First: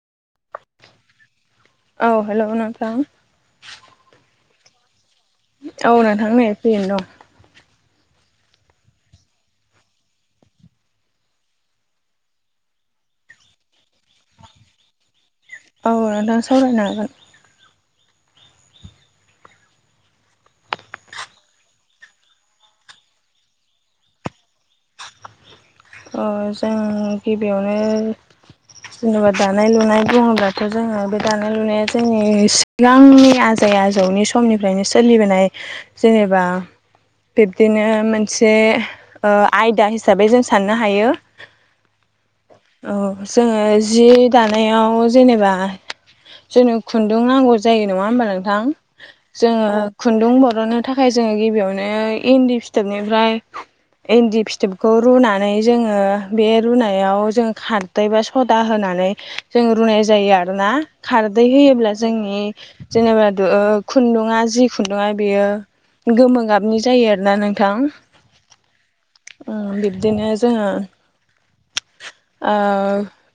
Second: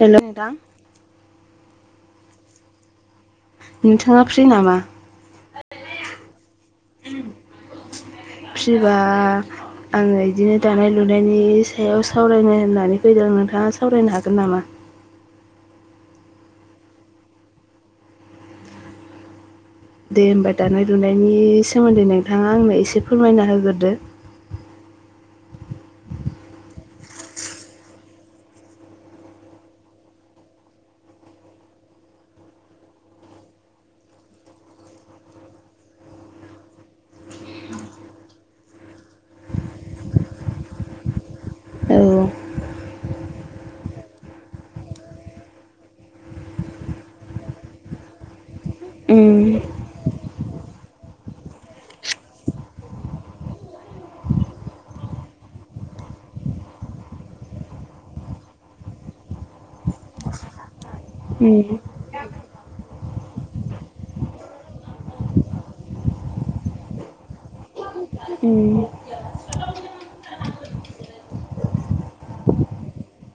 Hello नोंथां। औ hello नोंथां नोंथाङा फ्रि नामा औ नोंथां नै फ्रियैनै दं फ्रिबा आङो इदिनो दानाय लुनायनि सायाव सावरायनो होननानै फैदों। नोंथाङा सावरायनो हागोन नामा? [inaudible] औ नोंथां सावरायनो हागोन। दे होमबा दानाय लुनायनि सोमोन्दै नोंथाङा आंनो एसे फोरमायना होगोरदो [inaudible] ओ जों गिबियावनो जेनेबा दानाय-लुनाय बुङोब्लाथ' जोङो बे दानाय लुनाया जोंनि सिगांनि आज थै आजौनि समनिफ्रायनो सोलिबोनाय जेनेबा बिब्दिनो मोनसे ओ आयदा हिसाबै जों साननो हायो। औ औ जोङो जि दानायाव जेनेबा जोंनो खुन्दुं नांगौ जायो नङा होमबा नोंथां। उम जोङो खुन्दुं बरननो थाखाय जोङो गिबियावनो इन्दि फिथोबनिफ्राय इन्दि फिथोबखौ रुना नै जोङो बे रुनायाव जोङो खारदै बा सदा होनानै जों रुनाय जायो आ रोना खारदै उम होयोब्ला जोंनि जेनेबाद दो खुन्दुङा जि खुन्दुा बेयो गोमो गाबनि जायो आरोना नोंथां ओ उम बिब बिदिनो जोङो [inaudible] ओ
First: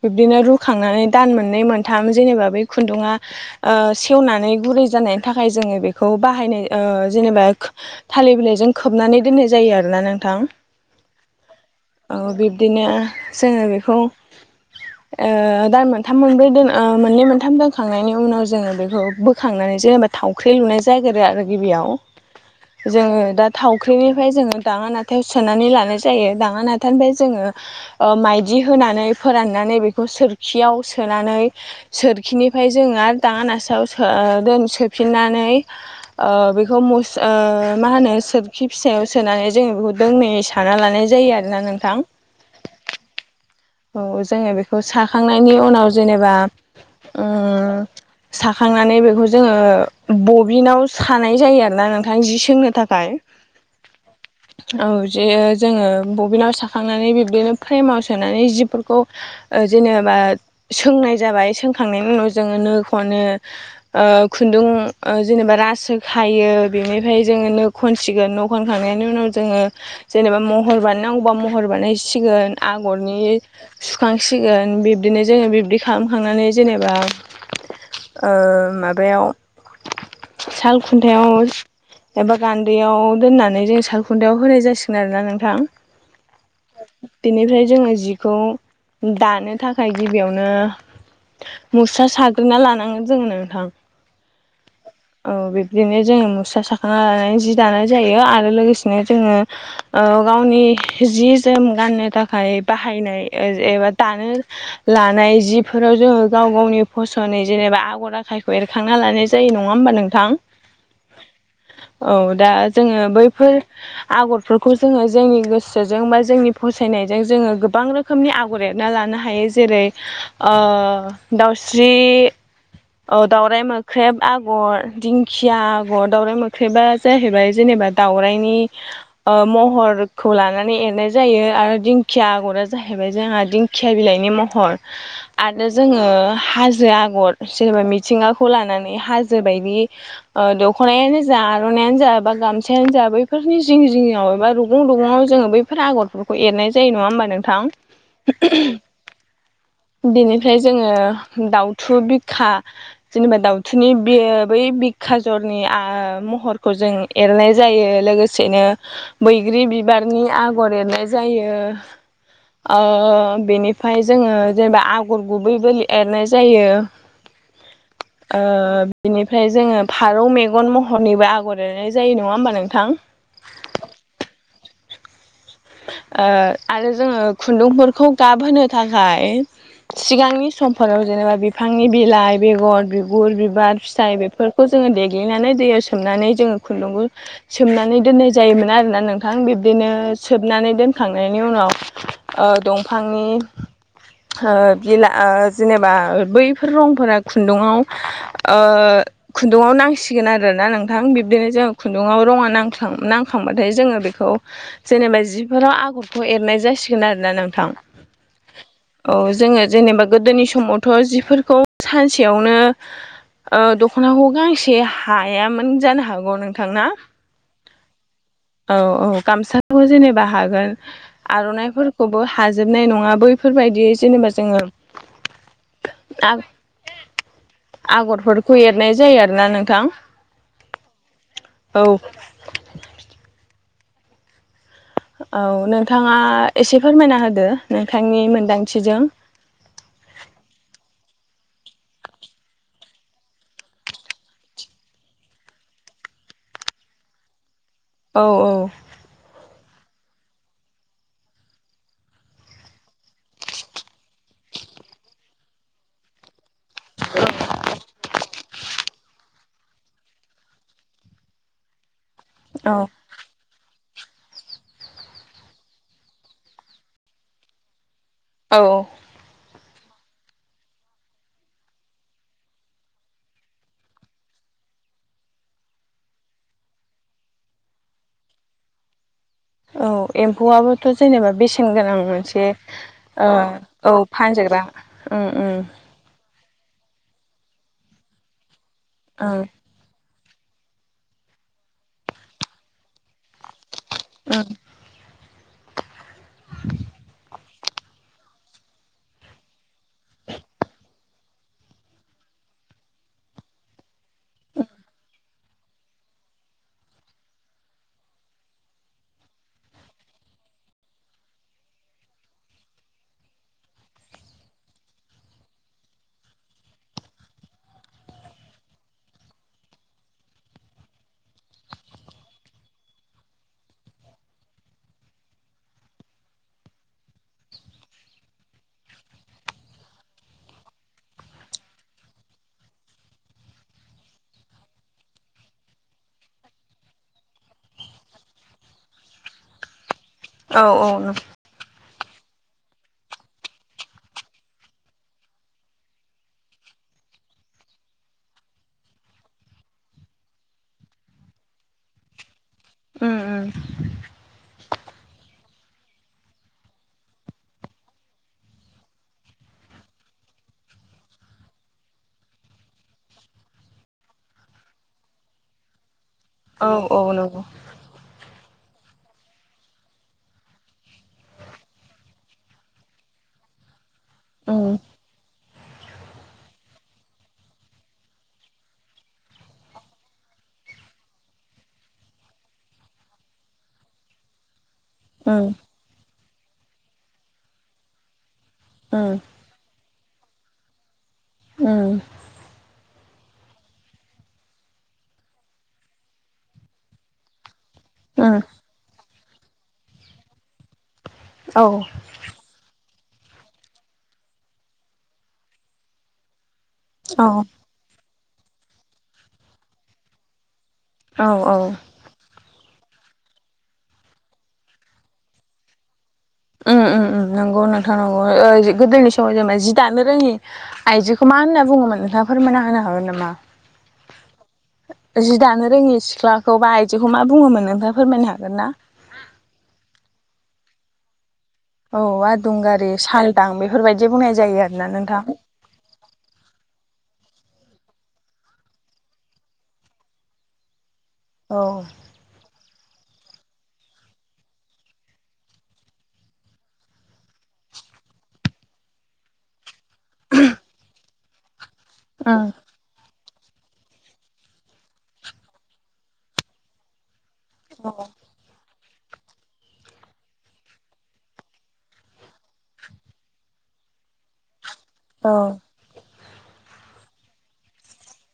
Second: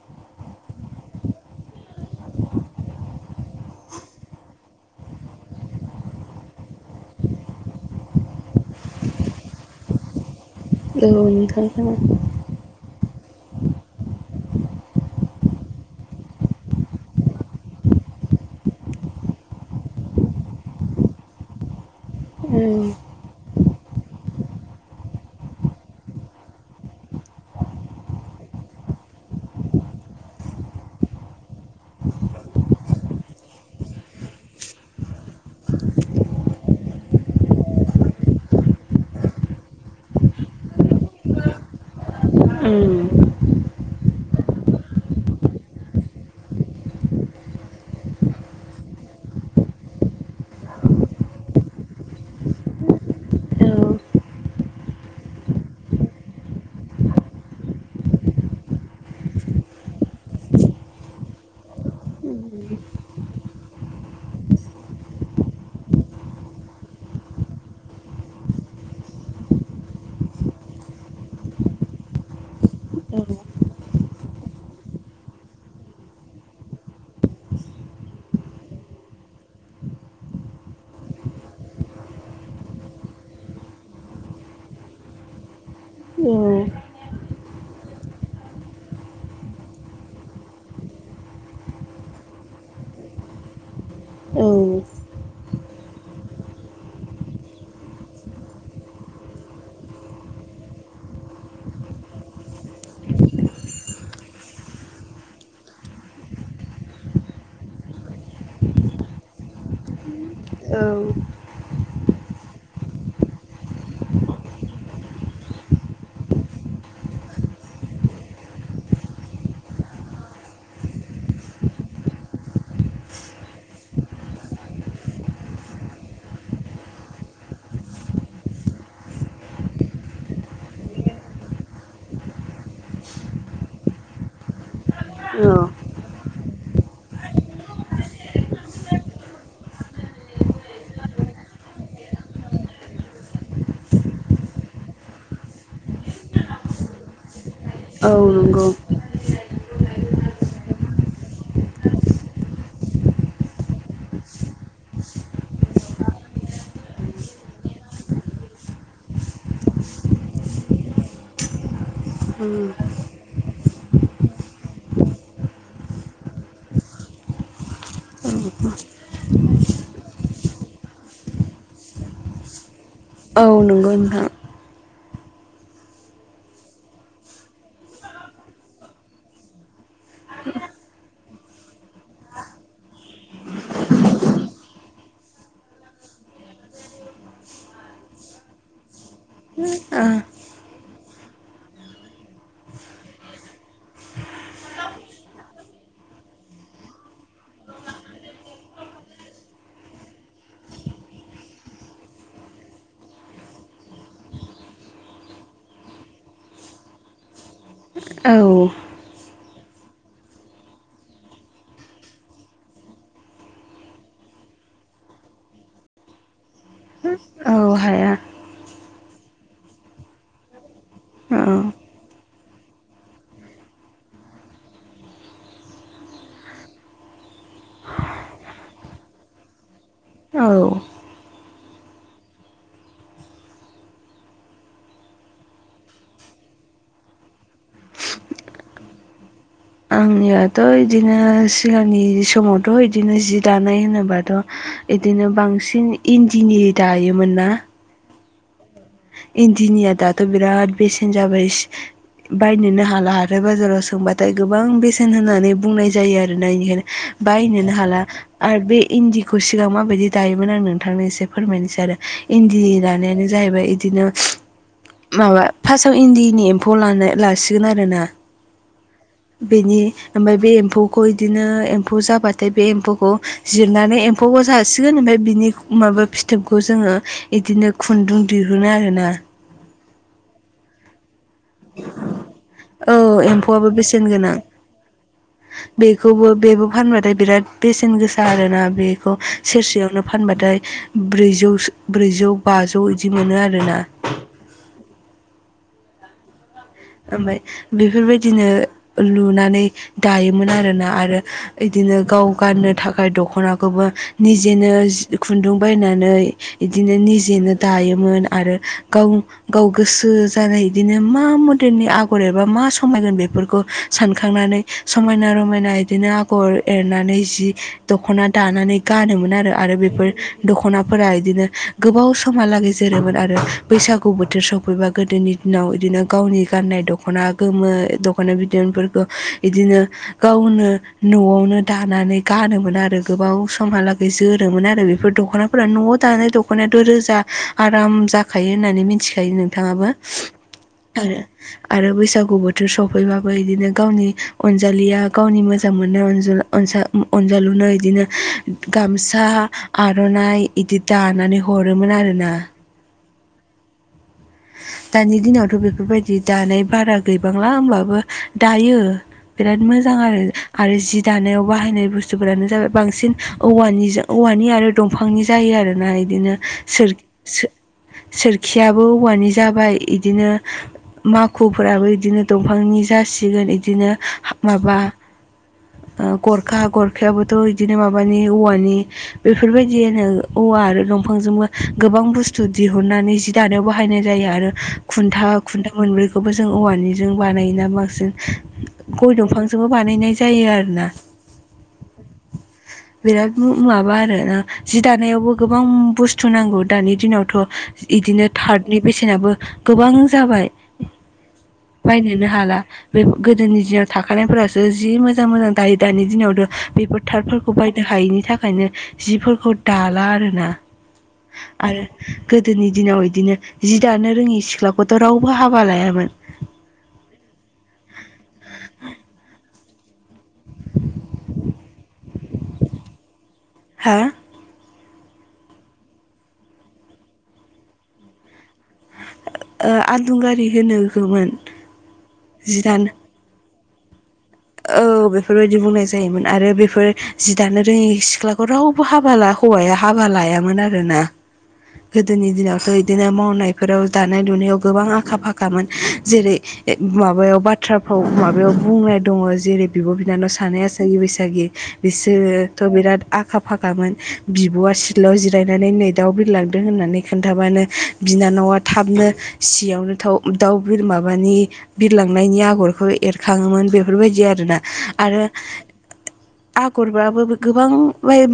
बिब्दिनो रुखांनानै दान मोननै मोनथाम जेनेबा बै खुन्दुङा ओ सेवनानै गुरै जानायनि थाखाय जोङो बेखौ बाहायनाय ओ जेनेबा थालिर बिलाइजों खोब नानै दोननाय जायो आरोना नोंथां। औ नोंथां खोनादों ओ बिब्दिनो जोङो बेखौ ओ दान मोनथाम मोनब्रै दोन ओ मोननै मोनथाम दोनखांनायनि उनाव जोङो बेखौ बोखांनानै जेनेबा थावख्रि लुनाय जागोरो आरो गिबियाव। उम उम जोङो दा थावख्रिनिफ्राय जोङो दाङा नाथायाव सोनानै लानाय जा यो दाङा नाथा ओ जोङो माइदि होनानै फोराननानै बेखौ सोरखियाव सो नानै सोरखिनिफ्राय जोङो आरो दाङा नासायाव सो ओ सोफिननानै। ओ बेखौ मुस ओ मा होनो सोरखि फिसायाव सोनानै जोङो बेखौ दोंनै सा ना लानाय जायो आरोना नोंथां‌ औ औ जोङो बेखौ साखांनायनि उनाव जेनेबा ओ साखांनानै बेखौ जोङो बबिनाव सानाय जायो आरोना नोंथां जि सोंनो थाखाय। औ औ जे जोङो बबिनाव साखांनानै बिब्दिनो फ्रेमाव सो नानै जिफोरखौ ओ जेनेबा सोंनाय जाबाय सोंखांनायनि उनाव जो नो खनो ओ ओ खुुन्दुं ओ जेनेबा रासो खायो बेनिफाय जोङो नो खनसिगोन न खनखांनायनि उनाव जोङो जेनेबा महर बानायनांगौबा महर बानायसिगोन आ बरनि सुखांसिगोन बिब्दिनो जोङो बिब्दि खालामखांनानै जेनेबा ओ माबायाव साल खुन्थायाव एबा गान्दैयाव दोननानै जों सालखुन्थायाव होनाय जासिगोन आरोना नोंथां। बेनिफ्राय जोङो जिखौ दानो थाखाय गिबियावनो। मुस्रा साग्रोना लानांगोन जों नोंथां औ औ बिब्दिनो जोङो मुस्रा साखा लानानै जि दानाय जायो आरो लोगोसेनो जोङो ओ गावनि जि जोम गाननो थाखाय बाहायनाय ओ एबा दानो लानाय जिफोराव जोङो गाव गावनि फसनै जे एबा आगर आखायखौ एरखांना लानाय जायो नङा होमबा नोंथां? औ औ दा जोङो बैफोर आगरफोरखौ जोङो जोंनि गोसोजों बा जोंनि फसायनाय होनायजों जोङो गोबां रोखोमनि आगर एरना लानो हायो जेरै ओ दाउस्रि औ दाउराय मोख्रेब आगर दिंखिया आगर दाउराय मोख्रेबा जाहैबाय जेनेब दावराइनि ओ महरखौ लानानै एरनाय जायो आरो दिंखिया आगरा जायो जाहैबाय जोंहा दिंखिया बिलाइनि महर आरो औ जोङो हाजो आगर जेनेबा मिथिंगाखौ लानानै हाजो बायदि ओ दख'नायानो जा आर'नायइानो जा बा गामसायानो जा बैफोरनि जिं जिंआव एबा रुगुं रुगुङाव जोङो बैफोर आगरफोरखौ एरनाय जायो नङा होमबा नोंथां? औ नंगौ। बेनिफ्राय जोङो दाउथु बिख था जेनेबा दाउथुनि बि बै बिखा जरनि आ महरखौ जों जर एरनाय जायो लोगोसेनो बैग्रि बिबारनि आगर एरनाय जायो। उम अ बेनिफ्राय जोङो जेनेबा आगर गुबैबो एरनाय जायो। [unintelligible] ओ बिनिफ्राय जोङो फारौ मेगन महरनिबो आगर एरनाय जायो नङा होमबा नोंथां। औ नंगौ नोंथां। ओ आरो जोङो खुन्दुंफोरखौ गाबहोनो थाखाय सिगांनि समफोराव जेनेबा बिफांनि बिलाइ बेगर बिगुर बिबार फिथाइ बेफोरखौ जों जोङो देग्लिनानै दैयाव सोमनानै जोङो खुन्दुंखौ सोमनानै दोननाय जायोमोन आरोना नोंथां बिब्दिनो सोबनानै दोनखांनायनि उनाव ओ दंफांनि ओ बिला ओ जेनेबा ओ बैफोर रंफोरा खुन्दुङाव ओ खुन्दुङाव नांसिगोन आरोना नोंथां बिब्दिनो जों खुन्दुङाव रङा नां नांखांबाथाय जोङो बेखौ जेनेबा जिफोराव आगरखौ एरनाय जासिगोन आरोना नोंथां औ जोङो जेनेबा गोदोनि समावथ' जिफोरखौ सानसेयावनो ओ दख'नाखौ गांसे हायामोन जानो हागौ नों औ हाया। औ औ गामसाखौ जेनेबा हागोन औ आर'नाइफोरखौबो हाजोबनाय नङा बैफोरबायदियै जेनोबा जोङो आग आगरफोरखौ एरनाय जायो आरोना नोंथां। औ। औ। औ नोंथाङा एसे फोरमायना होदो नोंथांनि मोनदांथिजों। आंनियाथ' इदिनो सिगांनि समावथ' इदिनो जि दानाय होनोबाथ' इदिनो बांसिन इन्दिनि दायोमोन ना । औ औ। इन्दिनिया दाथ' बिराद बेसेन जाबाय बायनोनो हाला आरो बाजाराव सोंबाथाय गोबां बेसेन होननानै बुंनाय जायो आरोना इनिखायनो बायनोनो हाला आरो बे इन्दिखौ सिगां माबायदि दायोमोन आं नोंथांनो एसे फोरमायनोसै आरो। इन्दि औ दानायानो जाहैबाय बिदिनो माबा फास्टआव इन्दिनि एम्फौ लानाय लासिगोन आरोना। औ। बेनि ओमफाय बे एम्फौखौ इदिनो एम्फौ जाबाथाय बे एम्फौखौ जिरनानै एम्फौ जासिगोन बिनि माबा फिथोबखौ जोङो इदिनो खुन्दुं दि हुनो आरोना। औ एम्फौआबोथ' जेनेबा बेसेन गोनां मोनसे औ ओ एम्फौआबो औ बेसेन गोनां फानजाग्रा उम उम। बेखौबो बेबो फानबाथाय बिराद बेसेन गोसा आरोना बेखौ सेरसेयावनो फानबाथाय ब्रैजौ ब्रैजौ बाजौ बिदि मोनो आरोना। [inaudible] ओमफ्राय बेफोरबायदिनो लुनानै दायोमोन आरोना आरो बिदि बिदिनो गाव गाननो थाखाय दखनाखौबो निजेनो खुन्दुं बायनानै इदि बिदिनो निजेनो दायोमोन आरो गाव गाव गोसो जानाय बिदिनो मा दिननि आगर एबा मा समायगोन बेफोरखौ सानखांनानै समायना रमायना इदिनो आगर एरनानै जि दख'ना दानानै गानोमोन आरो आरो बेफोर दख'नाफोरा इदिनो गोबाव समहालागै जोरोमोन आरो बैसागु बोथोर सफैबा गोदोनि दिनाव इदिनो गावनि गाननाय दख'ना गोमो दख'ना बिदनफोरखौ इदिनो गावनो न'आवनो दानानै गानोमोन आरो गोबाव समहालागै जोरोमोन आरो बेफोर दख'नाफोरा न'आव दानाय दख'ना दखनायाथ' रोजा आराम जाखायो होननानै मिथिखायो नोंथाङाबो। औ औ। आरो आरो बैसागु बोथोर सफैबाबो बिदिनो गावनि अनजालिया गावनि मोजां मोननाय अनजाल अनजा अनजालुनो इदिनो गामसा आर'नाइ इदि दानानै हरोमोन आरोना। उम दानि दिनावथ' बेफोरबायदि दानाय बारा गैबांला होमबाबो दायो। बिराद मोजां आरो आरो जि दानायाव बाहायनाय बुस्थुफोरानो जाबाय बांसिन औवानि औ औवानि आरो दंफांनि जायो आरोना इदिनो सोर औ औ नंगौ सो-सोरखियाबो औवानि जाबाय इदिनो माखुफोराबो बिदिनो दंफांनि जासिगोन बिदिनो माबा उम ओ गरखा गरखायाबोथ' बिदिनो माबानि औवानि बेफोरबायदिनो औ औवा आरो दंफांजोंबो गोबां बसथु दिहुननानै जि दानाय बा बाहायनाय जायो आरो खुन्था उम खुन्था मोनब्रैखौबो जों औवानिजों बानायोना बांसिन । गय उम दंफांजोंबो बानायनाय जायो आरोना। उम। बिराद माबा आरोना जि दानायावबो गोबां बुस्थु नांगौ दानि दिनावथ' इदि उम थातनि बेसेनाबो गोबां जाबाय औ बायनोनो हाला। बे गोदोनि दिनाव थाखानायफोरासो जि मोजां मोजां दायो दानि दिनावथ' बेफोर औ थातफोरखौ बायनो हायैनि थाखायनो जिफोरखौ दाला आरोना। औ औ आरो गोदोनि दिनाव दिनो जि दानो रोङि सिख्लाखौथ' रावबो हाबा लायामोन। उम उम उम नंगौ नोंथां नगौ गोदोनि समाव जेनेबा जि दानो रोङि आइजोखौ मा होनना बुङोमोन नोंथाङ फोरमायना होनो हागोन नामा। हा जि दानो रोङि सिख्लाखौ बा आइदिखौ मा बुङोमोन नोंथाङा फोरमायनो हागोन ना? आदुंगारि होनो मोन। औ आदुंगारि सालदां बेफोरबाय औ बेफोरबायदि बुंनाय जायोमोन आरो बेफोर जि दानो रोङि सिख्लाखौ रावबो हाबा हौवाया हाबा लायामोन आरोना। औ गोदोनि दिनावथ बिदिनो मावनायफोराव दानाय लुनायाव गोबां आखा फाखामोन जेरै माबायाव बाथ्रा माबायाव बुंनाय दङ। जेरै बिब' बिनानाव सानै आसागि बैसागि उम बिसोरोथ' बिराद आखा फाखामोन बिब'आ सिदलाव जिरायनानै नै दाउ बिरलांदों होननानै खोनन्थाबानो बिनानावा थाबनो सियावनो दाउ बिरमानि बिरलांनायनि आगरखौ एरखाङोमोन । बेफोरबायदि आरोना, आरो औ आगरबाबो गोबां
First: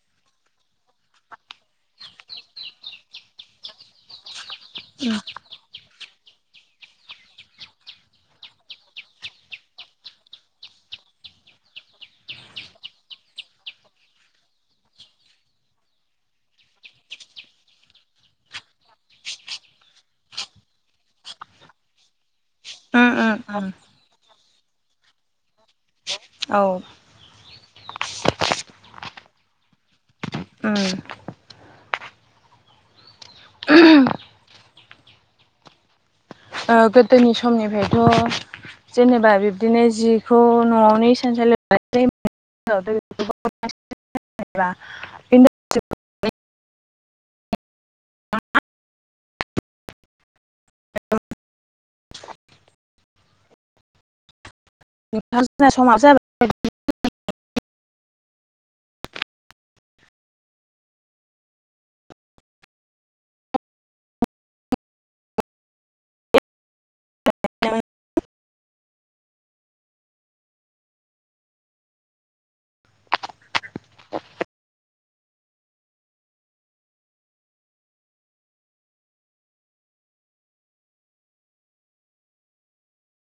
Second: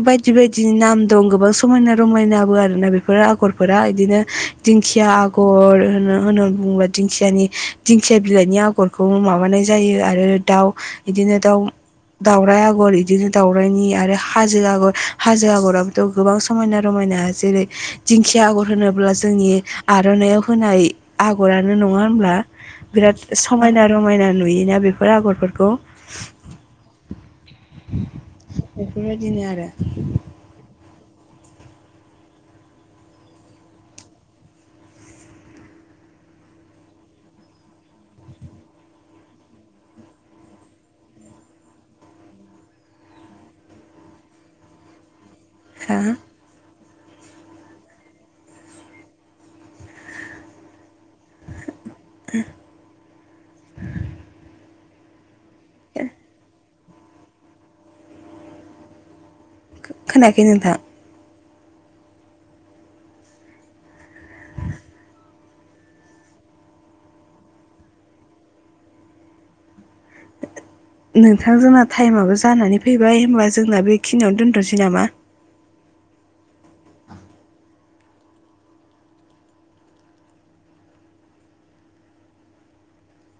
बायदि बायदिनि नाम दं गोबां समायना रमायनाबो आरोना बेफोर आगरफोरा बिदिनो दिंखिया आगर होनो। म होननानै बुङोब्ला दिंखियानि दिंखिया बिलाइनि आगरखौ माबानाय जायो आरो दाउ। बिदिनो दाउ दावराय आगर बिदिनो दाउरायनि आरो हाजो आगर हाजो आगराबोथ' गोबां समायना रमायना समायना जेरै दिंखिया आगर होनोब्ला जोंनि आर'नायाव होनाय आगरानो नङा। नङा होमब्ला? उम बिराद उम उम समायना रमायना नुयोना बेफोर आगरफोरखौ । औ बिदिनो आरो। ओ ओ गोदोनि समनिफ्रायथ' । जेनेबा बिब्दिनो जिखौ न'आवनो इसानसालि [inaudible] हा [unintelligible] [inaudible] [unintelligible] खोनायाखै नोंथां? [unintelligible] नोंथां जोंना टाइमाबाबो जानानै फैबाय होनब्ला जोंना बेखिनियावनो दोनथ'नोसै नामा?